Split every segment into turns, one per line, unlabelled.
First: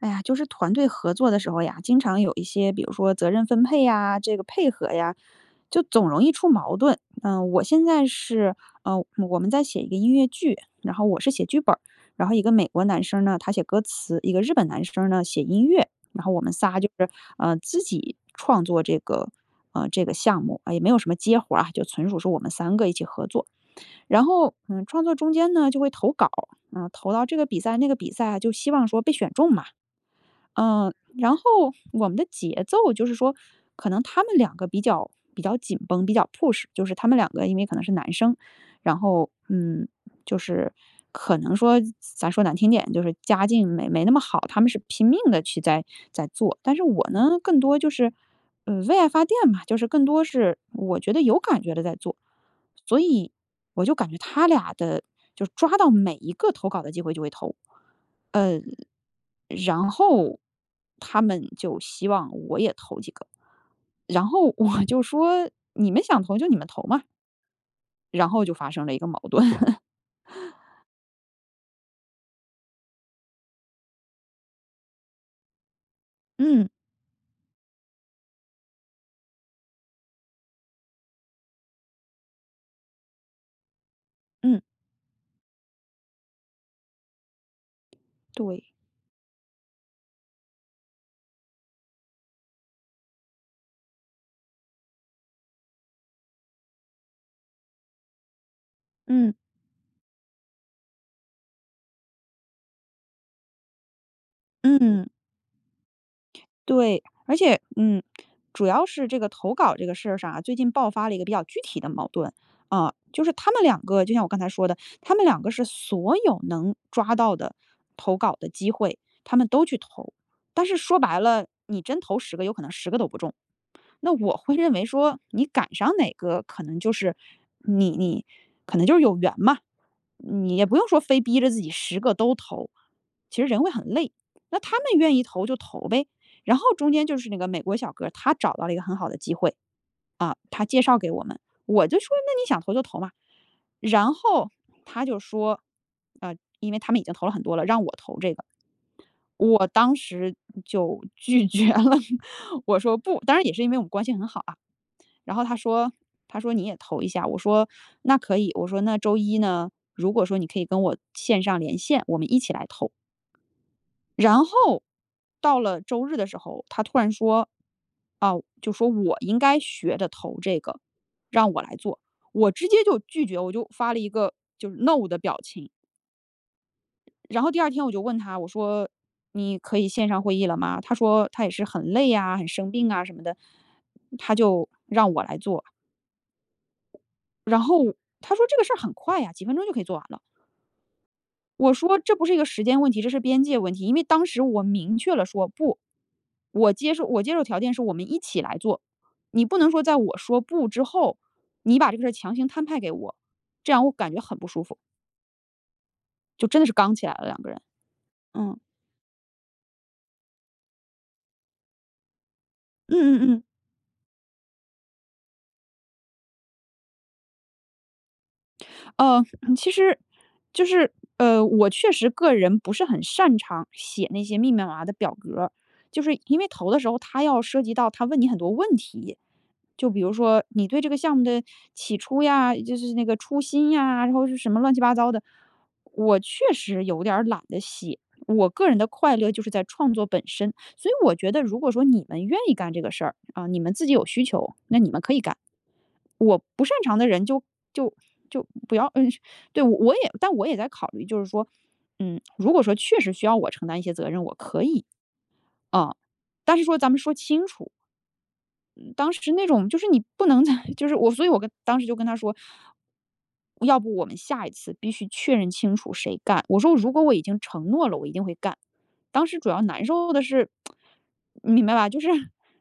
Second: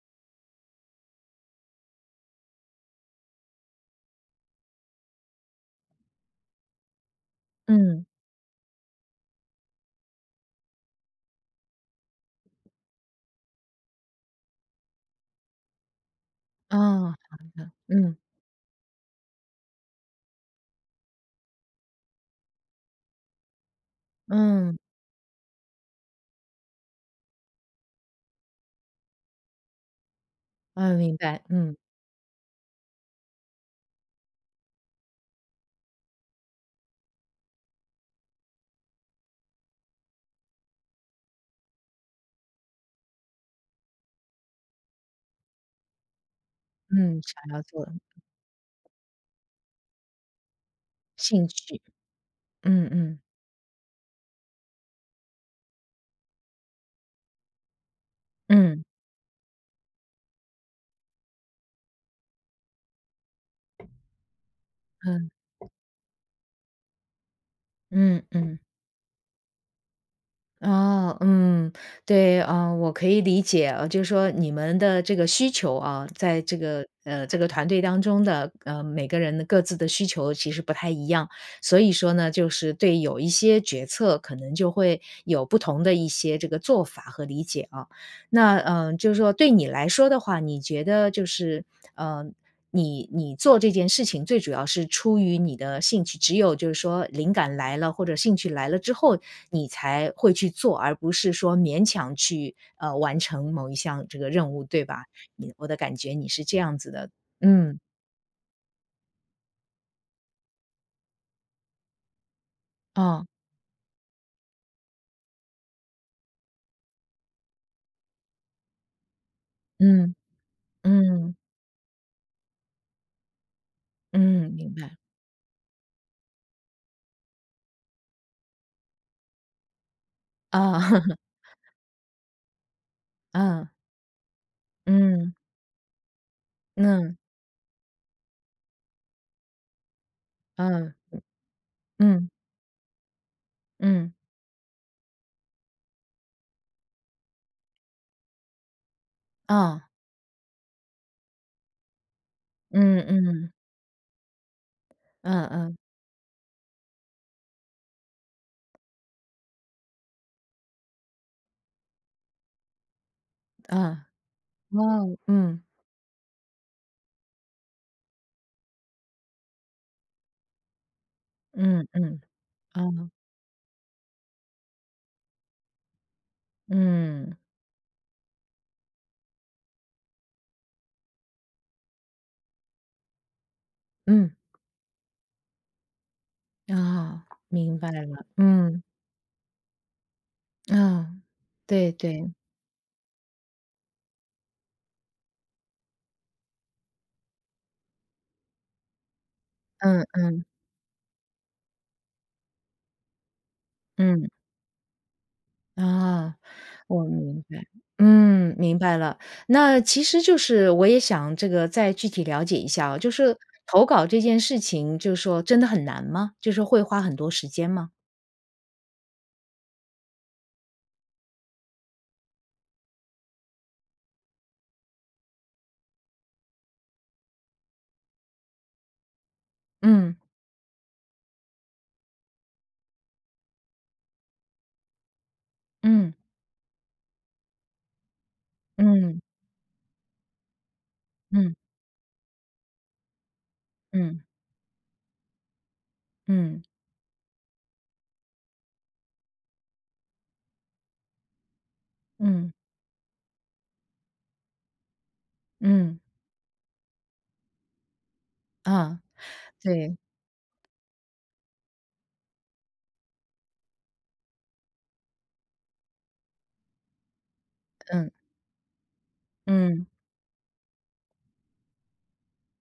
哎呀，就是团队合作的时候呀，经常有一些比如说责任分配呀，这个配合呀，就总容易出矛盾。呃，我现
嗯。
在是呃，我们在写一个音乐剧，然后我是写剧本儿，然后一个美国男生呢他写歌词，一个日本男生呢写音乐。然后我们仨就是，
哦，好
呃，
的，
自己
嗯。
创作这个呃，这个项目。啊，也没有什么接活儿啊，就纯属说我们三个一起合作。然后，
嗯。
嗯，创作中间呢就会投稿，呃，投到这个比赛那个比赛，就希望说被选中嘛。呃，
嗯，明
然后
白，嗯。
我们的节奏，就是说可能他们两个比较比较紧绷，比较 push 就是他们两个因为可能是男生。然后，嗯，就是可能说，咱咱说难听点，就是家境没没那么好，他们是拼命地去在在做。但是我
嗯，
呢，
想
更
要
多
做
就
的，嗯。
是，呃，为爱发电吧，就是更多是我觉得有
兴
感觉
趣，
地在做。
嗯
所
嗯。
以，我就感觉他俩的就抓到每一个投稿的机会就会投，
嗯。
呃，然后他们就希望我也投几个，然后我就
嗯。
说：“你们想投，就你们投嘛。”
嗯
然后就
嗯。
发生了一个矛盾。
哦，嗯，对。呃，我可以理解，呃，就说你们的这个需求啊，在这
嗯。
个呃，这个团队当中的，呃，每个人的各自的需求其实不太一样。所以说呢，就是对有一些决策，可能
嗯。
就会有不同的一些这个做法和理解啊。那，
对。
呃，就是说对你来说的话，你觉得就是，呃，你你做这件事情最主要是出于你的兴趣只有就是说灵感来了，或者兴趣来了之后，
嗯。
你才会去做，而不是说勉强去，呃，完成某一项这个任务，
嗯
对吧？
嗯。
你我的感觉你是这样子
对，
的，
而且，
嗯
嗯，主要是这个投稿儿这个事儿上啊，最近爆发了一个比较具体的矛盾。啊，就
哦。
是他们两个就像我刚才说的，他们两个是所有能抓到的投稿的机会他们都去投。
嗯，
但是说白
嗯。
了，你真投10个有可能10个都不中。那我
嗯，
会认
明
为
白。
说，你赶上哪个可能就是你你可能就是有缘嘛。你也不用
啊。
说 非逼着自己10个都投，其实人会
嗯。
很累，那他们愿意
嗯。
投就投呗。然后中间就
嗯。
是那个美国小哥儿，他找到了一个很好的机会，啊，他介
嗯，
绍给我们，我就说：
嗯。
“那你想投就投嘛。”
嗯。
然后他就说，呃，因为他们已经投了很多了，让我投这个。我
啊。
当时就拒绝了，我说：
嗯
“不。”当然也
嗯。
是因为我们关系很好啊，然后
嗯
他
嗯。
说他说：“你也投一下。”我说：“那可以，”我说，“那周一呢，如果说你可以跟我线上连线，我们一起来投。”
嗯。
然后，
哇，
到
嗯。
了周日的时候，他突然说，啊，就说我应该学着投这个，让我来
嗯
做。
嗯，
我直接就
哦。
拒绝，我就发了一个就是 no 的表情。
嗯。
然后第二天我就问他，我说你可以线上会议了吗？他说他也是很累啊，很生病啊什么的，
嗯。
他就让我来做。
啊，
然
明白
后
了，
他说这个事儿
嗯。
很快呀，几分钟就可以做完了。
嗯，
我
对
说这不
对。
是一个时间问题，这是边界问题，因为当时我明确了说不。我接受我接受条件是我们一起来做，你不能说在
嗯
我说
嗯。
不之后，你把这个事儿强行摊派给我，这样我感觉
嗯。
很不舒服。
啊，
就真的是刚
我
起来了两
明
个人，
白。嗯，
嗯。
明白了。那其实就是我也想这个再具体了解一下
嗯
啊，就
嗯
是
嗯。
投稿这件事情就是说真的很难吗？就是说会花很多时间吗？
呃，其实就是，呃，我确实个人不是很擅长写那些密密麻麻的表格。就是因为投的时候他要涉及到他问你很多问题，就比如
嗯。
说你对这个项目的起初呀，就是那个初心呀，或者是什么乱七八糟的。
嗯。
我确实有点儿懒得写，我个人的快
嗯。
乐就是在创作本身。所以我觉得
嗯。
如果说你们愿意干这个事儿，啊，你们自己有
嗯。
需求，那你们可以干。我
嗯。
不擅长的人就就就不要呃对，我也但我也在考虑就是说，嗯，如
嗯。
果说确实需要我承担一些责任，我可以，哦。
嗯。
但是说咱们说清楚。嗯，
嗯，
当时那种，就是
对。
你不能 就是我所以我跟当时就跟他说：“要不我们下一次必须确认清楚谁干，”我说，“如果我已经承诺了，我
嗯。
一定会干。”当时主要难
嗯。
受的是，你明白吧，就是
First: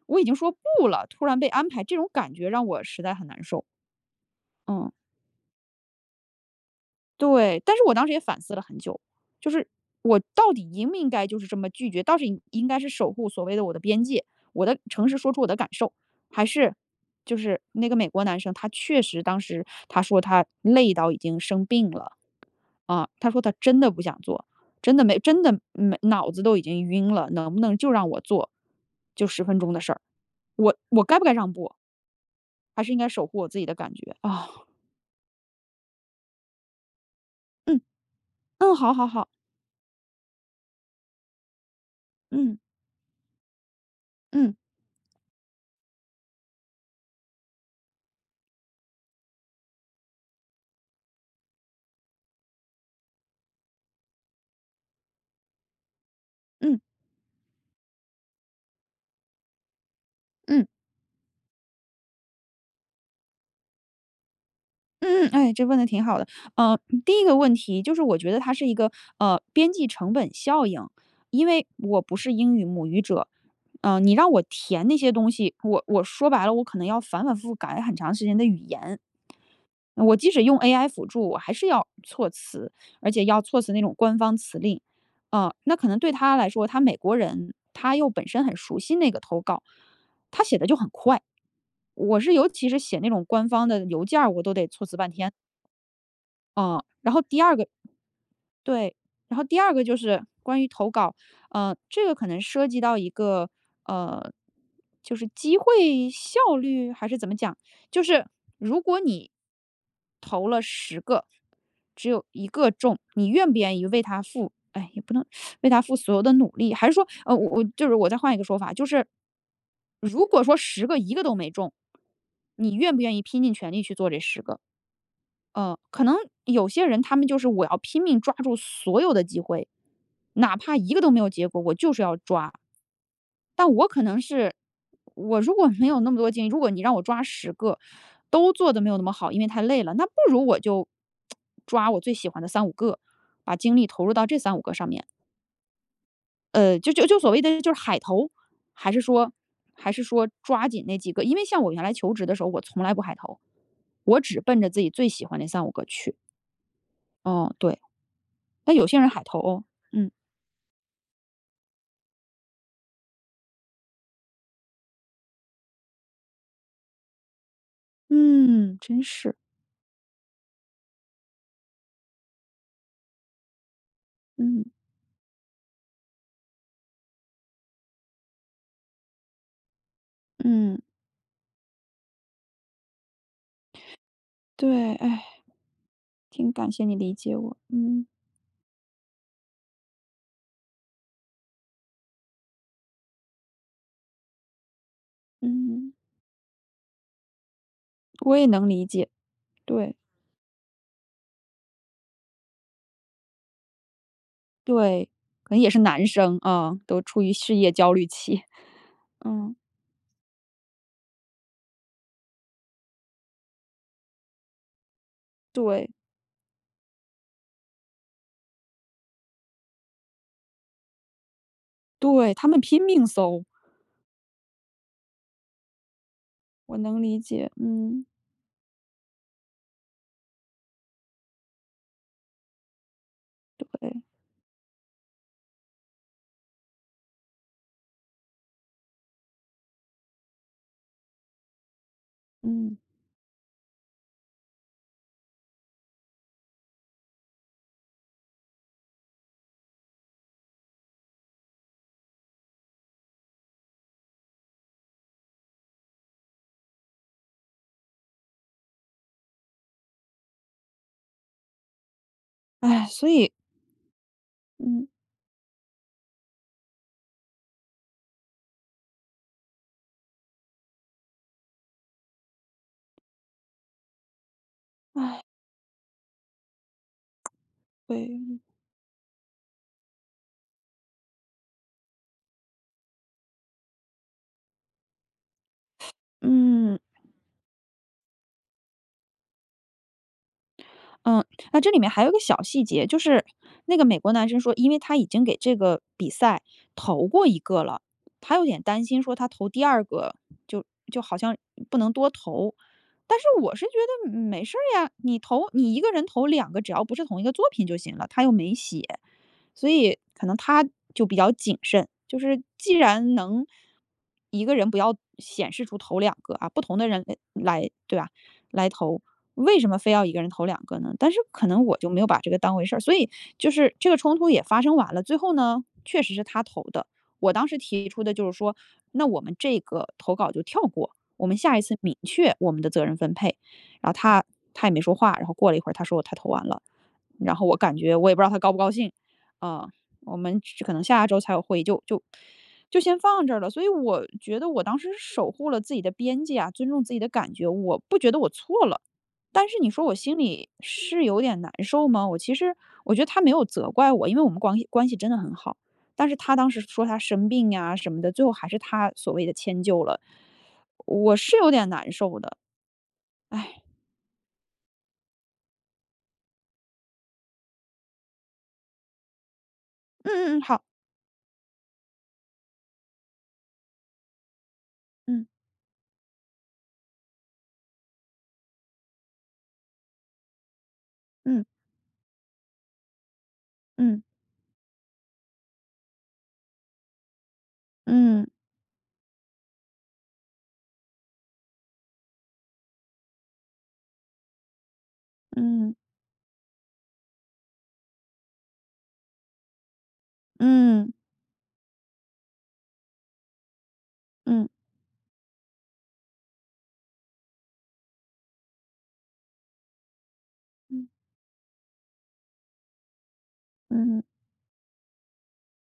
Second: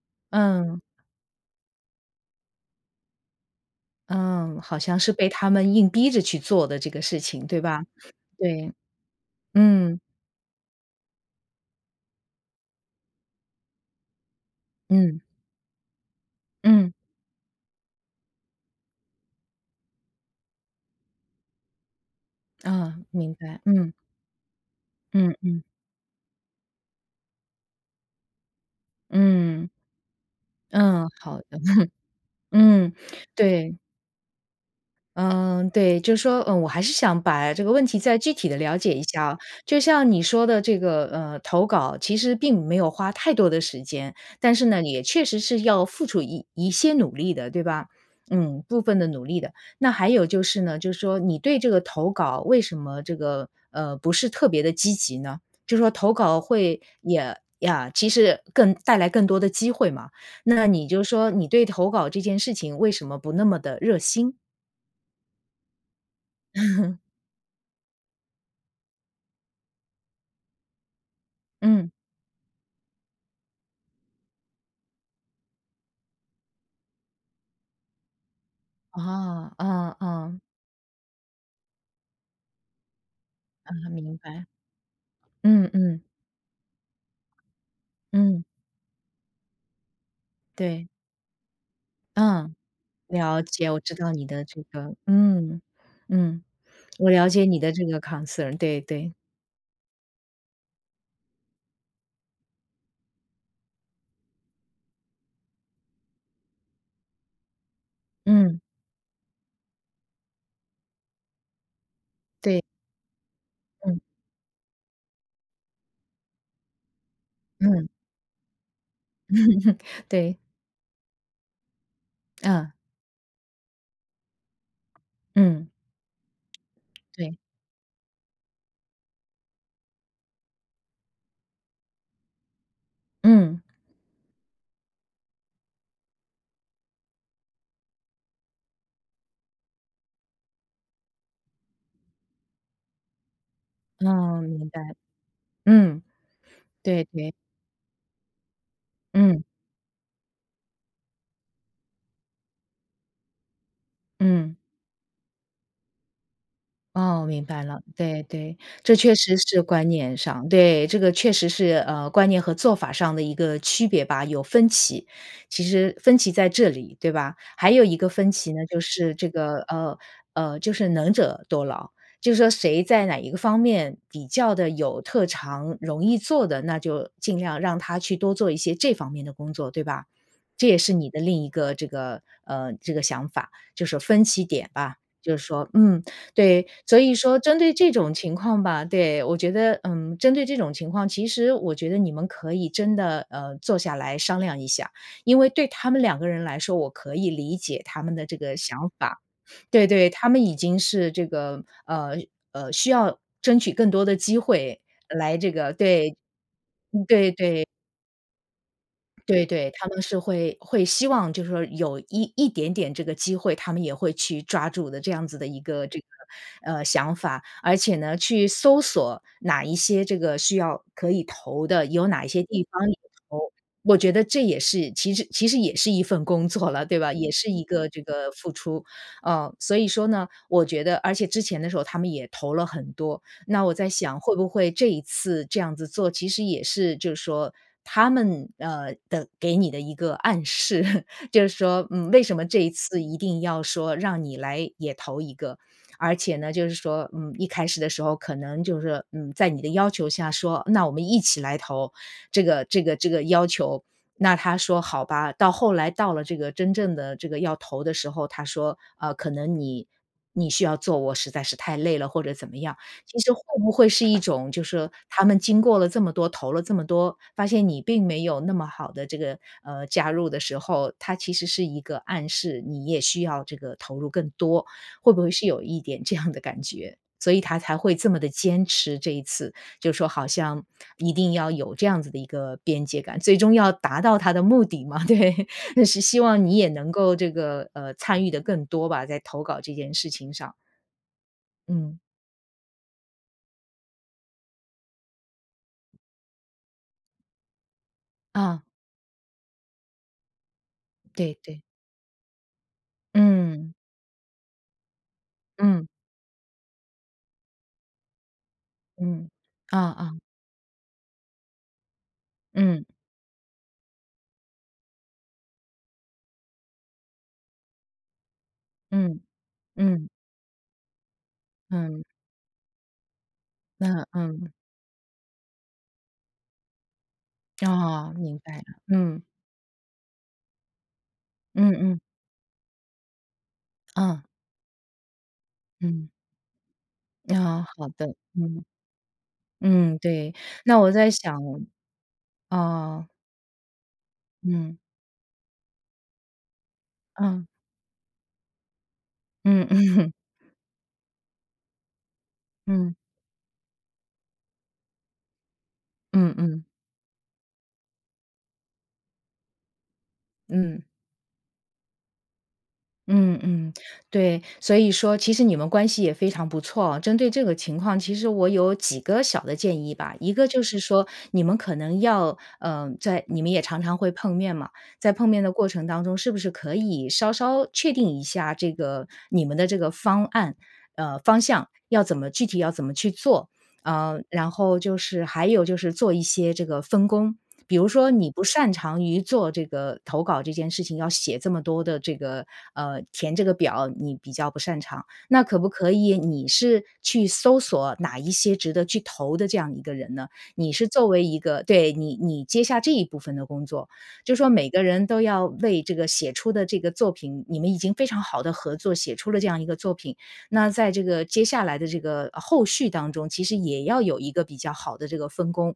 我已经说
嗯。
不了，突然被安排，这种感觉让我实在很难受。
嗯，好
嗯。
像是被他们硬逼着去做的这个事情，
对，
对
但是
吧？
我当时也反思了
对。
很久。就是
嗯。
我到底应不应该就是这么拒绝，到底应该是守护所谓的我的边界，我的诚实
嗯。
说出我的感受，还是
嗯。
就是那个美国男生，他确实当时他说他累到已经生病了，
嗯，
啊，他
明
说他
白，
真的
嗯。
不想做，真的没
嗯
真的
嗯。
没脑子都已经晕了，能不能就让我做，就10分
嗯。
钟的事儿，我我
嗯，
该不该
好的。
让步？还是
嗯，
应该守护我自己的
对。
感觉？
嗯，对。就说，呃，我还是想把这个
嗯。
问题再具体地
嗯，
了
好
解一
好
下
好。
啊。就像你说的这个，呃，投稿其实
嗯。
并没有花太多的时间。
嗯。
但是呢，也确实是要付出一一些努力的，对吧？嗯，部分的努力的。那还有就是呢，就是说你对这个投稿，为什么这个，呃，不是特别地积极呢？就说投稿
嗯。
会也呀，其实更带来更多的机会嘛，
嗯。
那你就说你对投稿这件事情，为什么不那么地热心？
嗯嗯，哎，这问得挺好的。呃，第一个问题就是我觉得它是一个，呃，边际成本效应，因为
嗯。
我不是英语母语者。呃，你让我填那些东西，我我说白了，我可能要反反复复改很长时间的语言。
啊，嗯
我即
嗯。
使用 AI 辅助，我还是要措辞，而且要措辞那
嗯，
种
明
官方
白。
辞令。啊，
嗯
那可能
嗯。
对他来说，他美国人，他又本
嗯。
身很熟悉那个投稿，他写得就
对。
很快。我是尤
啊，
其是写那种
了
官方
解，我
的
知
邮
道
件
你
儿，我
的
都
这
得措辞
个
半天。
嗯，嗯，
嗯，
我
然后
了
第
解
二
你
个
的这个 concern，对
对。
对。
然后第二个就是关于投稿，呃，这个可能涉及到一个，呃，就是机会效率还是怎么讲？就是
嗯。
如果你投了10个，只有1
对。
个中，你愿不愿意为
嗯。
它付唉，也不能 为它付所有的努力，还是说，呃，我我就
嗯。
是我再换一个说法，就是，如
对。
果说10个1个都没中，
嗯。
你愿不愿意拼尽全力去做这10个？
嗯。
呃，可能有些人他们就
对。
是我要拼命抓住所有的机会，哪怕一个都没有结果，我就是要抓。
嗯。
但我可能是，我如果没有那么多精力，如果你让我抓10个都做得没有那么好，因为太累了。那不如我就 抓我最喜欢的3、5个，把精力投入到这
啊，
3、5
明
个
白。
上面。
嗯，
呃，就
对
就就所
对。
谓的就是海投，还是说
嗯。
还是说抓紧那几个。因为像我原来求职的时候，我从来不海投，我只
嗯。
奔着自己最喜欢那3、5个去。
哦，明
哦，
白
对。
了，对对。
但有
这
些人
确
海
实
投
是
哦。
观
嗯。
念上对，这个确实是，呃，观念和做法上的一个区别吧，有分歧。其实分歧在这里，对吧。还有一个分歧呢，
嗯，
就
真
是这
是。
个，呃呃，就是能者多劳。就是说谁在哪一个方面比较地
嗯。
有特长，容易做的，那就尽量让他去多做一些这方面的工作，对吧？这也
嗯。
是你的另一个这个呃这个想法，就是说分歧点
对，
吧。就是说嗯，
挺
对，
感谢你
所
理
以
解
说
我，
针对这
嗯。
种情况吧对，我觉得，嗯，针对这种情况，其实我觉得你们可以真的，呃，坐下来商量一下。因为对
嗯。
他们两个人来说，我可以理解他们的
我
这
也
个
能理
想
解，
法。对
对。
对，他们已经是这个呃，呃，需要争取更多的机会
对，
来这
可能也
个
是男
对，
生，啊，都处
对
于事
对。
业焦虑期。
对
嗯。
对，他们是会会希望就是说有一一点点这个机会，他们也会去抓住的这样子的一个
对。
这个，呃，想法。而且呢，去搜索哪一些这个需要可以投的，有哪一
对，
些
他们
地
拼
方也
命
投，
搜。
我觉得这也是其实其实也是一份工作
我
了，对
能
吧，
理
也是
解，
一个这
嗯。
个付出。呃，所以说呢，我觉得而且之前的时候他们也投了很多，那我在
对。
想会不会这一次这样子做其实也是就是说他们，呃，的给你的一个暗示。就是说，嗯，为什么这一
嗯。
次一定要说让你来也投一个，而且呢，就是说，嗯，一开始的时候可能就是，嗯，在你的要求下说，那我们一起来投这个这个这个要求。那他说：“好吧。”到后来到了这个真正的这个要投的时候，他说：“啊，可能你你需要做，我实在是太累了。”或者怎么样。
哎，所
其
以
实会不会是一种就是
嗯。
说他们经过了这么多、投了这么多，发现你并没有那么好地这个呃，加入的时候，他其实是一个暗示，你也需要这个投入更多。会不 会是有一点这样的感觉。所以他才会这么地
对。
坚持这一次，就是说好像一定要有这样子的一个边界感，最终要达到他的目的嘛，对。那是希望你也
嗯。
能够这个呃，参与得更多吧，在投稿这件事情上。
嗯，那这里面
嗯。
还有一个小细节，就是那个美国男生说，因为他已经给这个比赛投过一个了。他有点
啊。
担心说他投第2个就就好
对
像
对。
不能多投。但是我是觉
嗯。
得嗯，没事儿呀，你投你一
嗯。
个人投2个，只要不是同一个作品就行了，它又没写。
嗯，
所
啊
以
啊。
可能他就比较谨慎，就是既
嗯。
然能一个人不要显示出投2个啊，不同的人哎来对吧，来投，
嗯，
为什么非要
嗯。
一个人投2个呢？但是可能我就没
嗯。
有把这个当回事儿，所以就是这个
那
冲突也
嗯。
发生完了，最后呢，确实是他投的。我当时提出的
哦，
就是
明
说
白了，
那我
嗯。
们这个投稿就跳过，我们下一
嗯
次明
嗯。
确我们的责任分配，然后
啊。
他他也没说话。然后过了一会儿，他说
嗯。
他投完了，然后我
啊，
感
好
觉我
的，
也不知道他高不
嗯。
高兴。啊，
嗯，
我
对。
们可
那
能
我
下
在
周才
想
有
哦
会议就就就先
哦。
放这了。所以我觉得我
嗯。
当时是守护了自己的边界啊，尊重自己的感
嗯。
觉。我不觉得我错了，但是
嗯
你说我
嗯。
心里是有点难受吗？我其实我
嗯。
觉得他没有责怪我，因为我们光关系真的很好，但是
嗯
他当时
嗯。
说他生病呀什么的，最后还是他所谓地迁就了。
嗯。
我是有点难受的。
嗯 嗯，对。所以说其实你们关系也非常不错，针对这个情况，其实我有几个小的建议吧。一
嗯嗯嗯，
个
好。
就是说你们可能要呃，在你们也常常会碰面嘛，在
嗯。
碰面的过程当中，是不是可以稍稍确定一下这个你们的这个方案呃，方
嗯。
向要怎么具体要怎么去做。
嗯。
呃，然后就是还有就是做一些这个分工。比如说
嗯。
你不擅长于做这个投稿这件事情，要写这么多的这个呃，填这个表你比较不擅长。那可不
嗯。
可以你是去搜索哪一些值得去投的这样一个人呢，你是
嗯。
作为一个对，你你接下这一部分的工作。就是
嗯。
说每个人都要为这个写出的这个作品你们已经非常好地合作，写出了这样一个作品。那
嗯。
在这个接下来的这个后续当中，其实也要
嗯。
有一个比较好的这个分工。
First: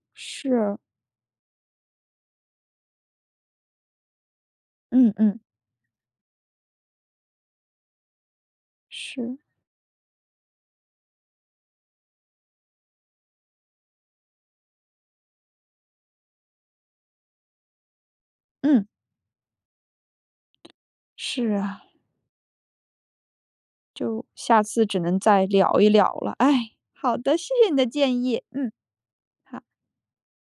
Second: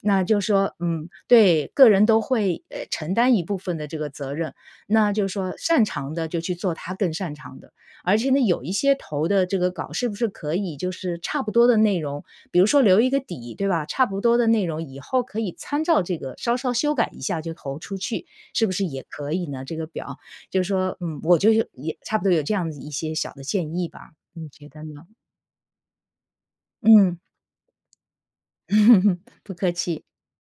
那就是说，
是。
嗯，对，个人都会，哎承担一部分的这个责任。
嗯
那就是
嗯。
说擅长的就去做他更擅长的，而且呢，有一些投
是。
的这个稿是不是可以就是差不多的内容，比如说留一个底，对吧？差不多的内容以后可以参照这个稍稍修改一下就投出去，是不是
嗯。
也可以呢这个表。就是说，嗯，我
是
就是说
啊。
也差不多有这样子的一些小的建议吧，
就
你
下
觉得
次只
呢？
能再聊一聊了。哎，好
嗯。
的，谢谢你的建议。嗯。
不
好。
客气。